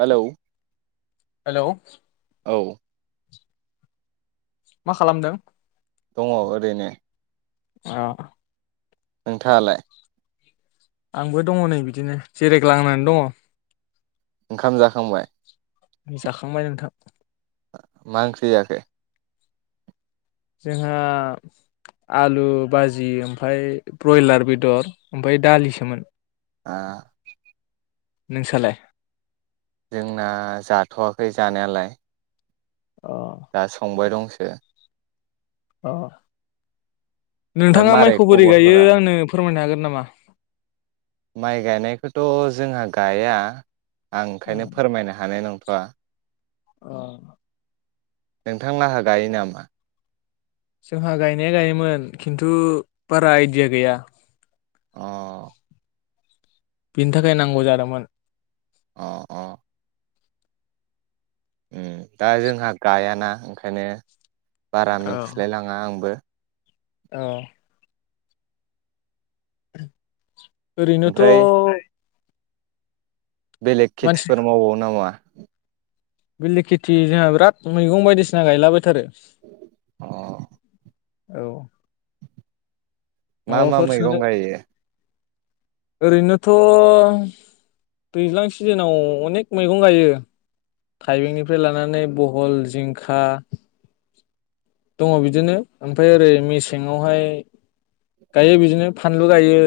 हेल' hello औ मा खालामदों दङ ओरैनो अ नोंथाङालाय आंबो दङ नै बिदिनो जिरायग्लांनानै दङ ओंखाम जाखांबाय जाखांबाय नोंथां ओ मा ओंख्रि जाखौ जोंहा आलु बाजि ओमफ्राय ब्रयलार बेदर ओमफ्राय दालिसोमोन आ नोंसालाय जोंना जाथ'वाखै जानायालाय अ दा संबाय दं [unintelligible] औ ओमफ्राय नोंथाङा मारै माइखौ बोरै गायो खबरफोरा आंनो फोरमायनो हागोन नामा माइ गायनायखौथ' जोंहा गाया आं ओंखायनो फोरमायनो हानाय नंथ बा औ नोंथां लाहा गायो नामा जोंहा गायनाया गायोमोन खिन्थु बारा आइडिया गैया औ बिनि थाखाय नांगौ जादोंमोन अ औ उम दा जोंहा गायाना ओंखायनो बारा औ मिथिलायलाङा आंबो औ [inaudible] ओरैनोथ' ओमफ्राय बेलेग खेथिफोर मावबावो नामा बिलेग खेथि जोंहा बिराद मैगं बायदिसिना अ गायलाबायथारो [inaudible] औ मा मा माबाफोर सोनो मैगं गायो ओरैनोथ' दैज्लां सिजोनाव अनेक मैगं गायो थाइबेंनिफ्राय लानानै बहल जिंखा दङ बिदिनो ओमफ्राय ओरै मेसेंआवहाय गायो बिदिनो फानलु गायो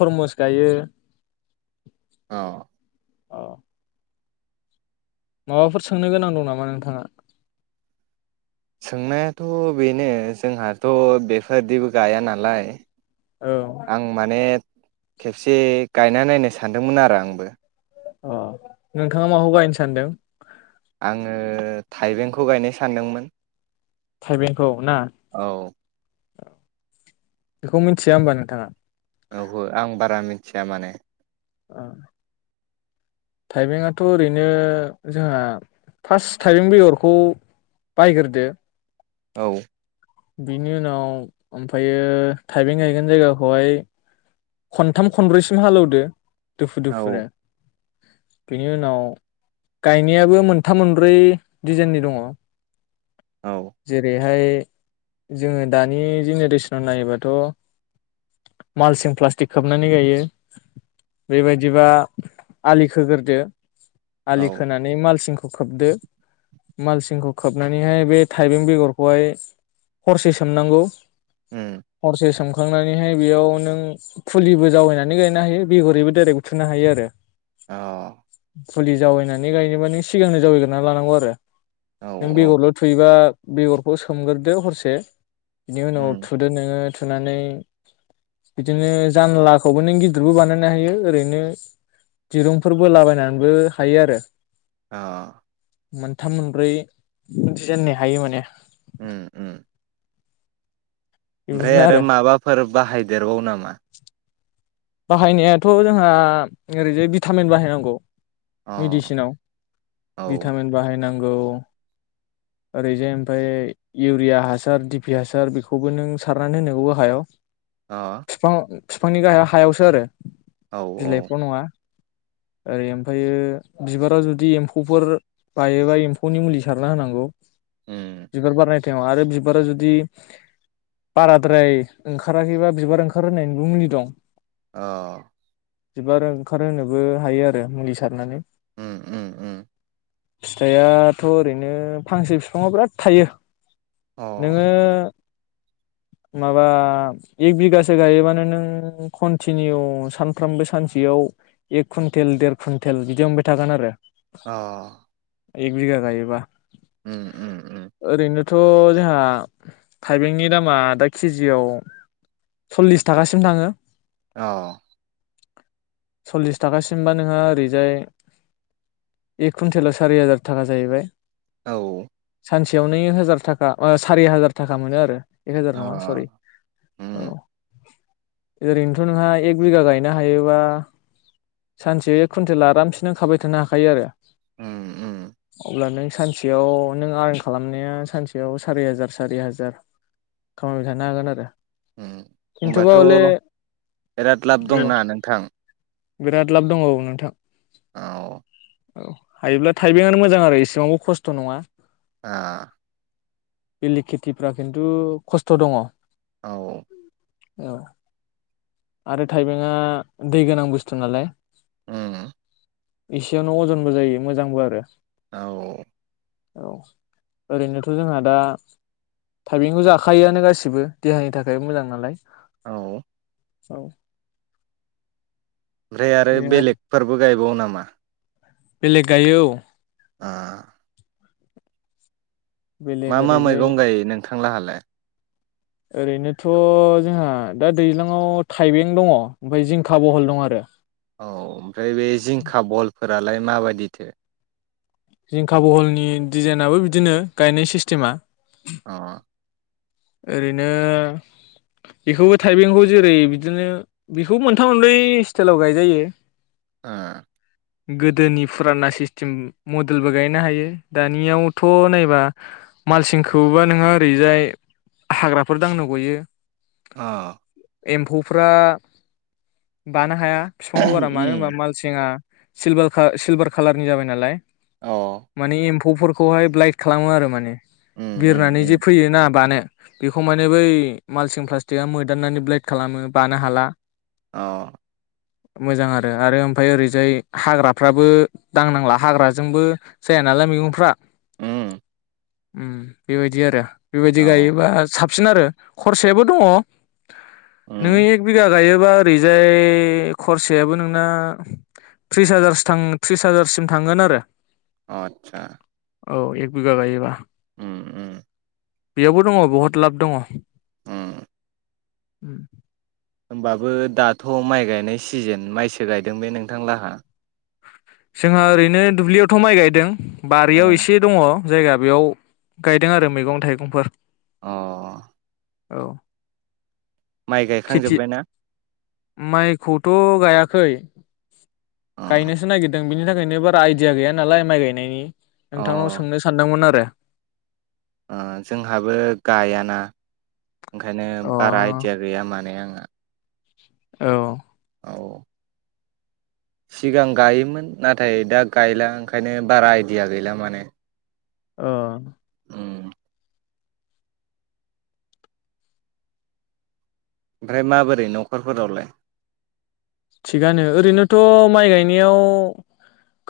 थरमुस गायो औ औ माबाफोर सोंनो गोनां दं नामा नोंथाङा सोंनायाथ' बेनो जोंहाथ' बेफोरदिबो गाया नालाय औ आं माने खेबसे गायना नायनो सानदोंमोन आरो आंबो। अ नोंथाङा माखौ गायनो सानदों? आङो थाइबेंखौ गायनो सानदोंमोन। थाइबेंखौ ना औ औ बेखौ मिथिया होमबा नोंथाङा? औहो आं बारा मिथिया माने अ थाइबेंआथ' ओरैनो जोंहा फार्स्ट थाइबें बेगरखौ बायग्रोदो। औ बिनि उनाव ओमफ्रायो थाइबें गायगोन जायगाखौहाय खनथाम खनब्रैसिम हालौदो दुफु दुफुनो औ बेनि उनाव गायनायाबो मोनथाम मोनब्रै डिजाइननि दङ। औ जेरैहाय जोङो दानि जेनेरेसनाव नायोबाथ' मालसिं प्ला [unintelligible] खोबनानै गायो बेबायदिबा आलि खोग्रोदो। आलि औ खोनानै मालसिं खौ खोबदो मालसिंखौ खोबनानैहाय बे थाइबें बेगरखौहाय हरसे सोमनांगौ उम हरसे सोम खांनानैहाय बेयाव नों फुलिबो जावैनानै गायनो हायो बेगरिबो डाइरेक्ट उथुनो हायो आरो। औ फुलि जावैनानै गायनोबा नों सिगांनो जावैग्रोना लानांगौ आरो। औ नों औ बेगरल' थैयोबा बेगरखौ सोमग्रोरदो हरसे बिनि उनाव उम थुदो नोङो थुनानै बिदिनो जानलाखौबो नों गिदिरबो बानायनो हायो ओरैनो दिरुंफोरबो बोलाबायनानैबो हायो आरो। ओ मोनथाम मोनब्रै खोनथेजेननो हायो माने उम उम ओमफ्राय आरो माबाफोर बाहायदेरबावो नामा? बाहायनायाथ' जोंहा ओरैजाय भिटामिन बाहायनांगौ अ मेडिसिनाव औ भिटामिन बाहायनां गौ ओरैजाय ओमफफ्राय इउरिया हासार दिपि हासार बेखौबो नों सारनानै होनांगौ हायाव अ फिफां फिफांनि गाहा यावसो आरो औ औ बिलाइथ' नङा ओरै ओमफायो बिबाराव जुदि एमफौफोर बायोबा एमफौनि मुलि सारना होनांगौ उम बिबार बारनाय टाइमाव आरो बिबारा जुदि बाराद्राय ओंखाराखैबा बिबार ओंखार होनायनिबो मुलि दं औ बिबार ओंखारहोनोबो हायो आरो मुलि सारनानै उ उ उ फिथाइआथ' ओरैनो फांसे फिफाङाव बिराद थायो नोङो माबा एक बिगासो गायोबानो नों कन्टिनिउ सानफ्रामबो सानसेयाव एक कुइन्टेल देर कुइन्टेल बिदि मोनबाय थागोन आरो अ एक बिघा गायोबा उ उ उ थ' जोंहा थाइबेंनि दामा दा केजियाव सल्लिस थाखासिम थाङो ओ सल्लिस थाखासिमबा नोंहा ओरैजाय एक कुन्टेलाव सारि हाजार थाखा जाहैबाय औ सानसेयावनो एक हाजार थाखा ओ सारि हाजार थाखा मोनो आरो एक हाजार अ नङा सरि औ उम ओरै नोथ' नोंहा एक बिगा गायनो हायोबा सानसे एक कुन्टेल आरामसेनो खाबाय थानो हाखायो आरो उम उम अब्ला नों सानसेयाव नों आर्न खालामनाया सानसेयाव सारि हाजार सारि हाजार खामायबाय थानो हागोन आरो उम खिन्थुबा होनबाथ' हले बिराद लाब औ दंना नोंथां बिराद लाब दंबावो नोंथां औ औ हायोब्ला थाइबेंआनो मोजां आरो इसेबांबो खस्थ' नङा आ बेलेग खेथिफ्रा खिन्थु खस्थ' दङ औ औ आरो थाइबेंआ दै गोनां बुस्थु नालाय उम एसेयावनो अजनबो जायो मोजांबो आरो औ औ ओरैनोथ' जोंहा दा थाइबेंखौ जाखायोआनो गासिबो देहानि थाखाय मोजां नालाय औ ओमफ्राय औ ओमफ्राय आरो बेलेगफोरबो गायबाव ना मा बेलेग गायो औ आ बेलेग मा मा ओरैजाय मैगं गायो नोंथांला [unintelligible] ओरैनोथ' जोंहा दा दैज्लाङआव थाइबें दङ ओमफ्राय जिंखा बहल दं आरो औ ओमफ्राय बे जिंखा बल फोरालाय माबायदिथो जिंखा बहलनि डिजाइनाबो बिदिनो गायनाय सिस्टेमा अ ओरैनो बेखौबो थाइबेंखौ जेरै बिदिनो बेखौ मोनथाम मोनब्रै स्टाइलाव गायजायो ओ गोदोनि फुराना सिस्टेम मडेलबो गायनो हायो दानियावथ' नायबा मालसिंखौबा नोंहा ओरैजाय हाग्राफोर दांनो गयो अ एम्फौफ्रा बानो हाया बिफाङाव बारा मानो उम होनबा मालसिङा सिलभार सिलभार खालारनि जाबाय नालाय अ मानि ए म्फौ फोरखौहाय ब्लाइट खालामो आरो माने उम उम बिरनानै जे उम फैयो ना बानो बेखौ माने बै मालसिं प्लास्टिकआ मोदाननानै ब्लेट खालामो बानो हाला ओ मोजां आरो आरो ओमफ्राय ओरैजाय हाग्राफ्राबो दांनांला हाग्राजोंबो जाया नालाय मैगंफ्रा उम उम बेबायदि आरो बिबायदि अ गाय बा साबसिन आरो खरसायाबो दङ नों उम एक बिघा गायोबा ओरैजाय खरसायाबो नोंना थ्रिस हाजार थ्रिस हाजारसिम थांगोन आरो अ आतसा औ एक बिगा गायोबा उम उम बेयावबो दङ बहुत लाब दङ उम उम होमबाबो दाथ' माइ गायनाय सिजोन माइसो गायदों बे नोंथां लाहा जोंहा ओरैनो दुब्लियावथ' माइ गायदों बारियाव अ एसे दङ जायगा बेयाव गायदों आरो मैगं थाइगंफोर अ औ माइ खेथि गायखांजोबबायना माइखौथ' गायाखै अ गायनोसो नागिरदों दों बिनि थाखायनो बारा आइदििया गैया नालाय माइ गायनायनि नोंथांनाव अ सोंनो सानदोंमोन आरो ओ जोंहाबो गायाना ओंखायनो बारा आइदिया अ गैया माने आं द औ सिगां गायोमोन नाथाय दा गायला ओंखायनो बारा आइडिया गैला माने अ उम ओमफ्राय माबोरै न'खरफोरावलाय थिगानो ओरैनोथ' माइ गायनायाव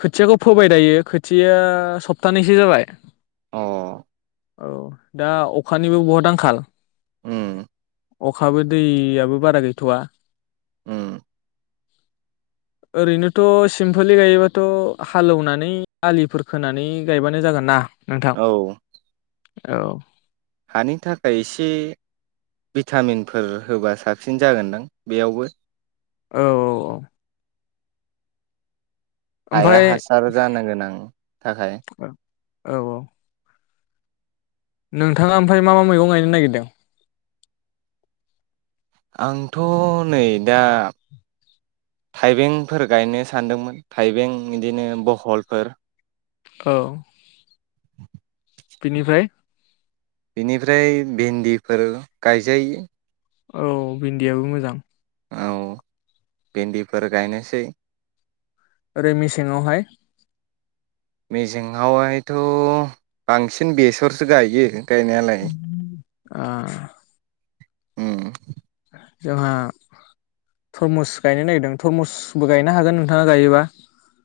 खोथियाखौ फोबाय दायो खोथिया सप्थानैसो जाबाय अ औ दा अखानिबो बहुद आंखाल उम अखाबो दैयाबो बारा गैथ'वा ओम ओरैनोथ' सिम्पोलै गायोबाथ' हालौनानै आलिफोर खोनानै गायबानो जागोन ना नोंथां औ औ हानि थाखाय एसे भिटामिनफोर होबा साबसिन जागोनदां बेयावबो औ औ औ हाया ओमफ्राय हासार जानो गोनां थाखाय औ औ नोंथाङा ओमफ्राय मा मा मैगं गायनो नागिरदों आंथ' नै दा थाइबेंफोर गायनो सानदोंमोन थाइबें बिदिनो बहलफोर औ बेनिफ्राय बेनिफ्राय भिन्दिफोर गायजायो औ भिन्दियाबो मोजां औ भिन्दिफोर गायनोसै ओरै मेसेङावहाय मेसेङावहायथ' बांसिन बेसरसो गायो गायनायालाय आ ओम जोंहा थरमुस गायनो नागिरदों थरमुसबो गायनो हागोन नोंथाङा गायोबा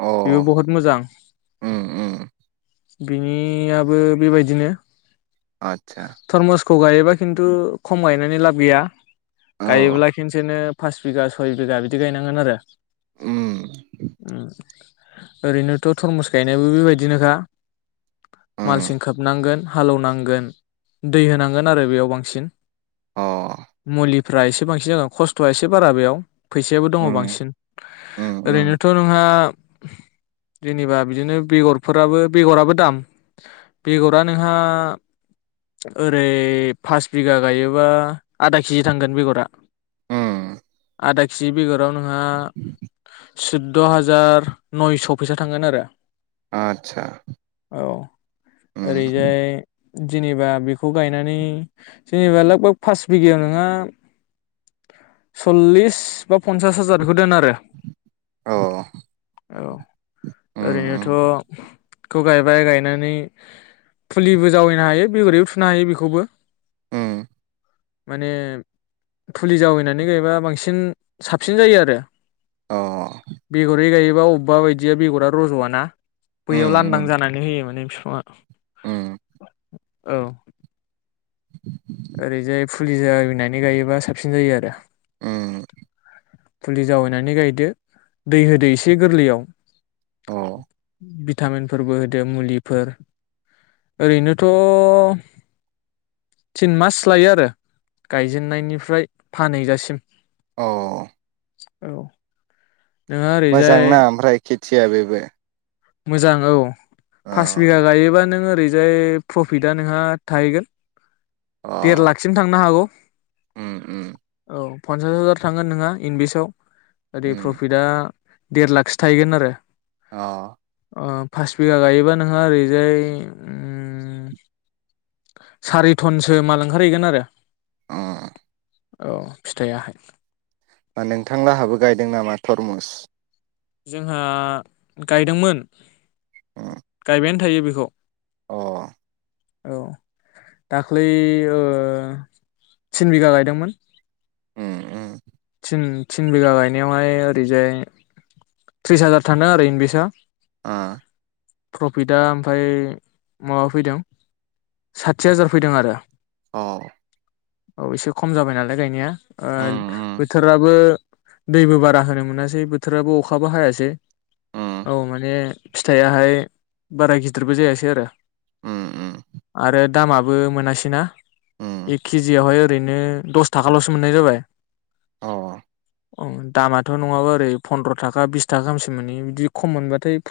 अ बहुत मोजां उम उम बिनियाबो बेबायदिनो आतसा खौ गायोबा खिन्थु खम गायनायनि लाब गैया औ गायोब्ला खिनसेनो फास बिगा सय बिगा बिदि गायनांगोन आरो उम ओरैनोथ' थरमुस गायनायाबो बेबायदिनोखा उम मालसिं खोबनांगोन हालेवनांगोन दै होनांगोन आरो बेयाव बांसिन अ मुलि फ्रा एसे बांसिन जागोन खस्थ'आ एसे बारा बेयाव फैसायाबो दङ उम बांसिन उम उम ओरैनोथ' नोंहा जेनेबा बिदिनो बेगरफोराबो बेगराबो दाम बेगरा नोंहा ओरै फास बिगा गायोबा आदा केजि थांगोन बेगरा उम आदा केजि बेगराव नोंहा सुद्द' हाजार नयस' फैसा थांगोन आरो आतसा औ उम ओरैजाय जेनेबा बेखौ गायनानै जेनेबा लोगभोग पास बिगायाव नोङो सल्लिस बा पन्सास हाजार बेखौ दोन आ रो अ औ उम ओरैनोथ' उम खौ गायबाय गायनानै फुलिबो जावैनो हायो बेगरैबो थुनो हायो बेखौबो उम माने फुलि जावैनानै गायबा बांसिन साबसिन जायो आरो अ बेगरै गायो अबेबा अबेबा बायदिया बेगरा रज'आना बैयाव उम लांदां उम जानानै होयो माने बिफाङा उम औ [inaudible] ओरैजाय फुलि जावैनानै गायोबा साबसिन जायो आरो उम फुलि जावैनानै गायदो दै होदो एसे गोरलैयाव अ [unintelligible] भिटामिनफोरबो होदो मुलिफोर ओरैनोथ' तिन मास लायो आरो गायजेननायनिफ्राय फानहैजासिम औ औ नोंहा ओरैजाय मोजां ना ओमफ्राय खि थिया बेबो मोजां औ फास अ बिघा गायोबा नों ओरैजाय प्रफिटा नोंहा थाहैगोन देर लाखसिम थांनो हागौ उ उ औ पन्सास हाजार थांगोन नङा इंनभिसाव ओरै उम प्रफिटआ देर लाखसो थाहैगोन आरो ओ ओ पास बिघा गायोबा नोंहा ओरैजाय उम सारिथन मा लांंखारहैगोन आरो ओ औ फिथाइयाहाय मा नोंथांलाहाबो गायदों नामा थरमुस जोंहा गायदोंमोन उम गाय बेन थायो बेखौ अ औ दाख्लै ओ थिन बिगा गायदोंमोन उम उम थिन थिन बिघा गायनायावहाय ओरैजाय त्रिस हाजार थानो आरोओर इन्दिसआ ओ प्रफिटआ ओमफ्राय माबा फैदों साथि हाजार फैदों आरो। औ औ एसे खम जाबाय नालाय दायो। आ उम उम बोथोराबो दैबो बारा होनो मोनासै बोथोराबो अखाबो हायासै उम औ माने फिथायाहाय बारा गिदिरबो जायासै आरो। उम उम आरो। दामाबो मोनासै ना। उम एकखिजिआवनो ओरैनो दस थाखाल'सो मोननाय जाबाय औ औ दामाथ' नङाबा ओरै फन्दद्र' थाखा बिस थाखा गाहामसो मोनो बिदि खम मोनबाथाय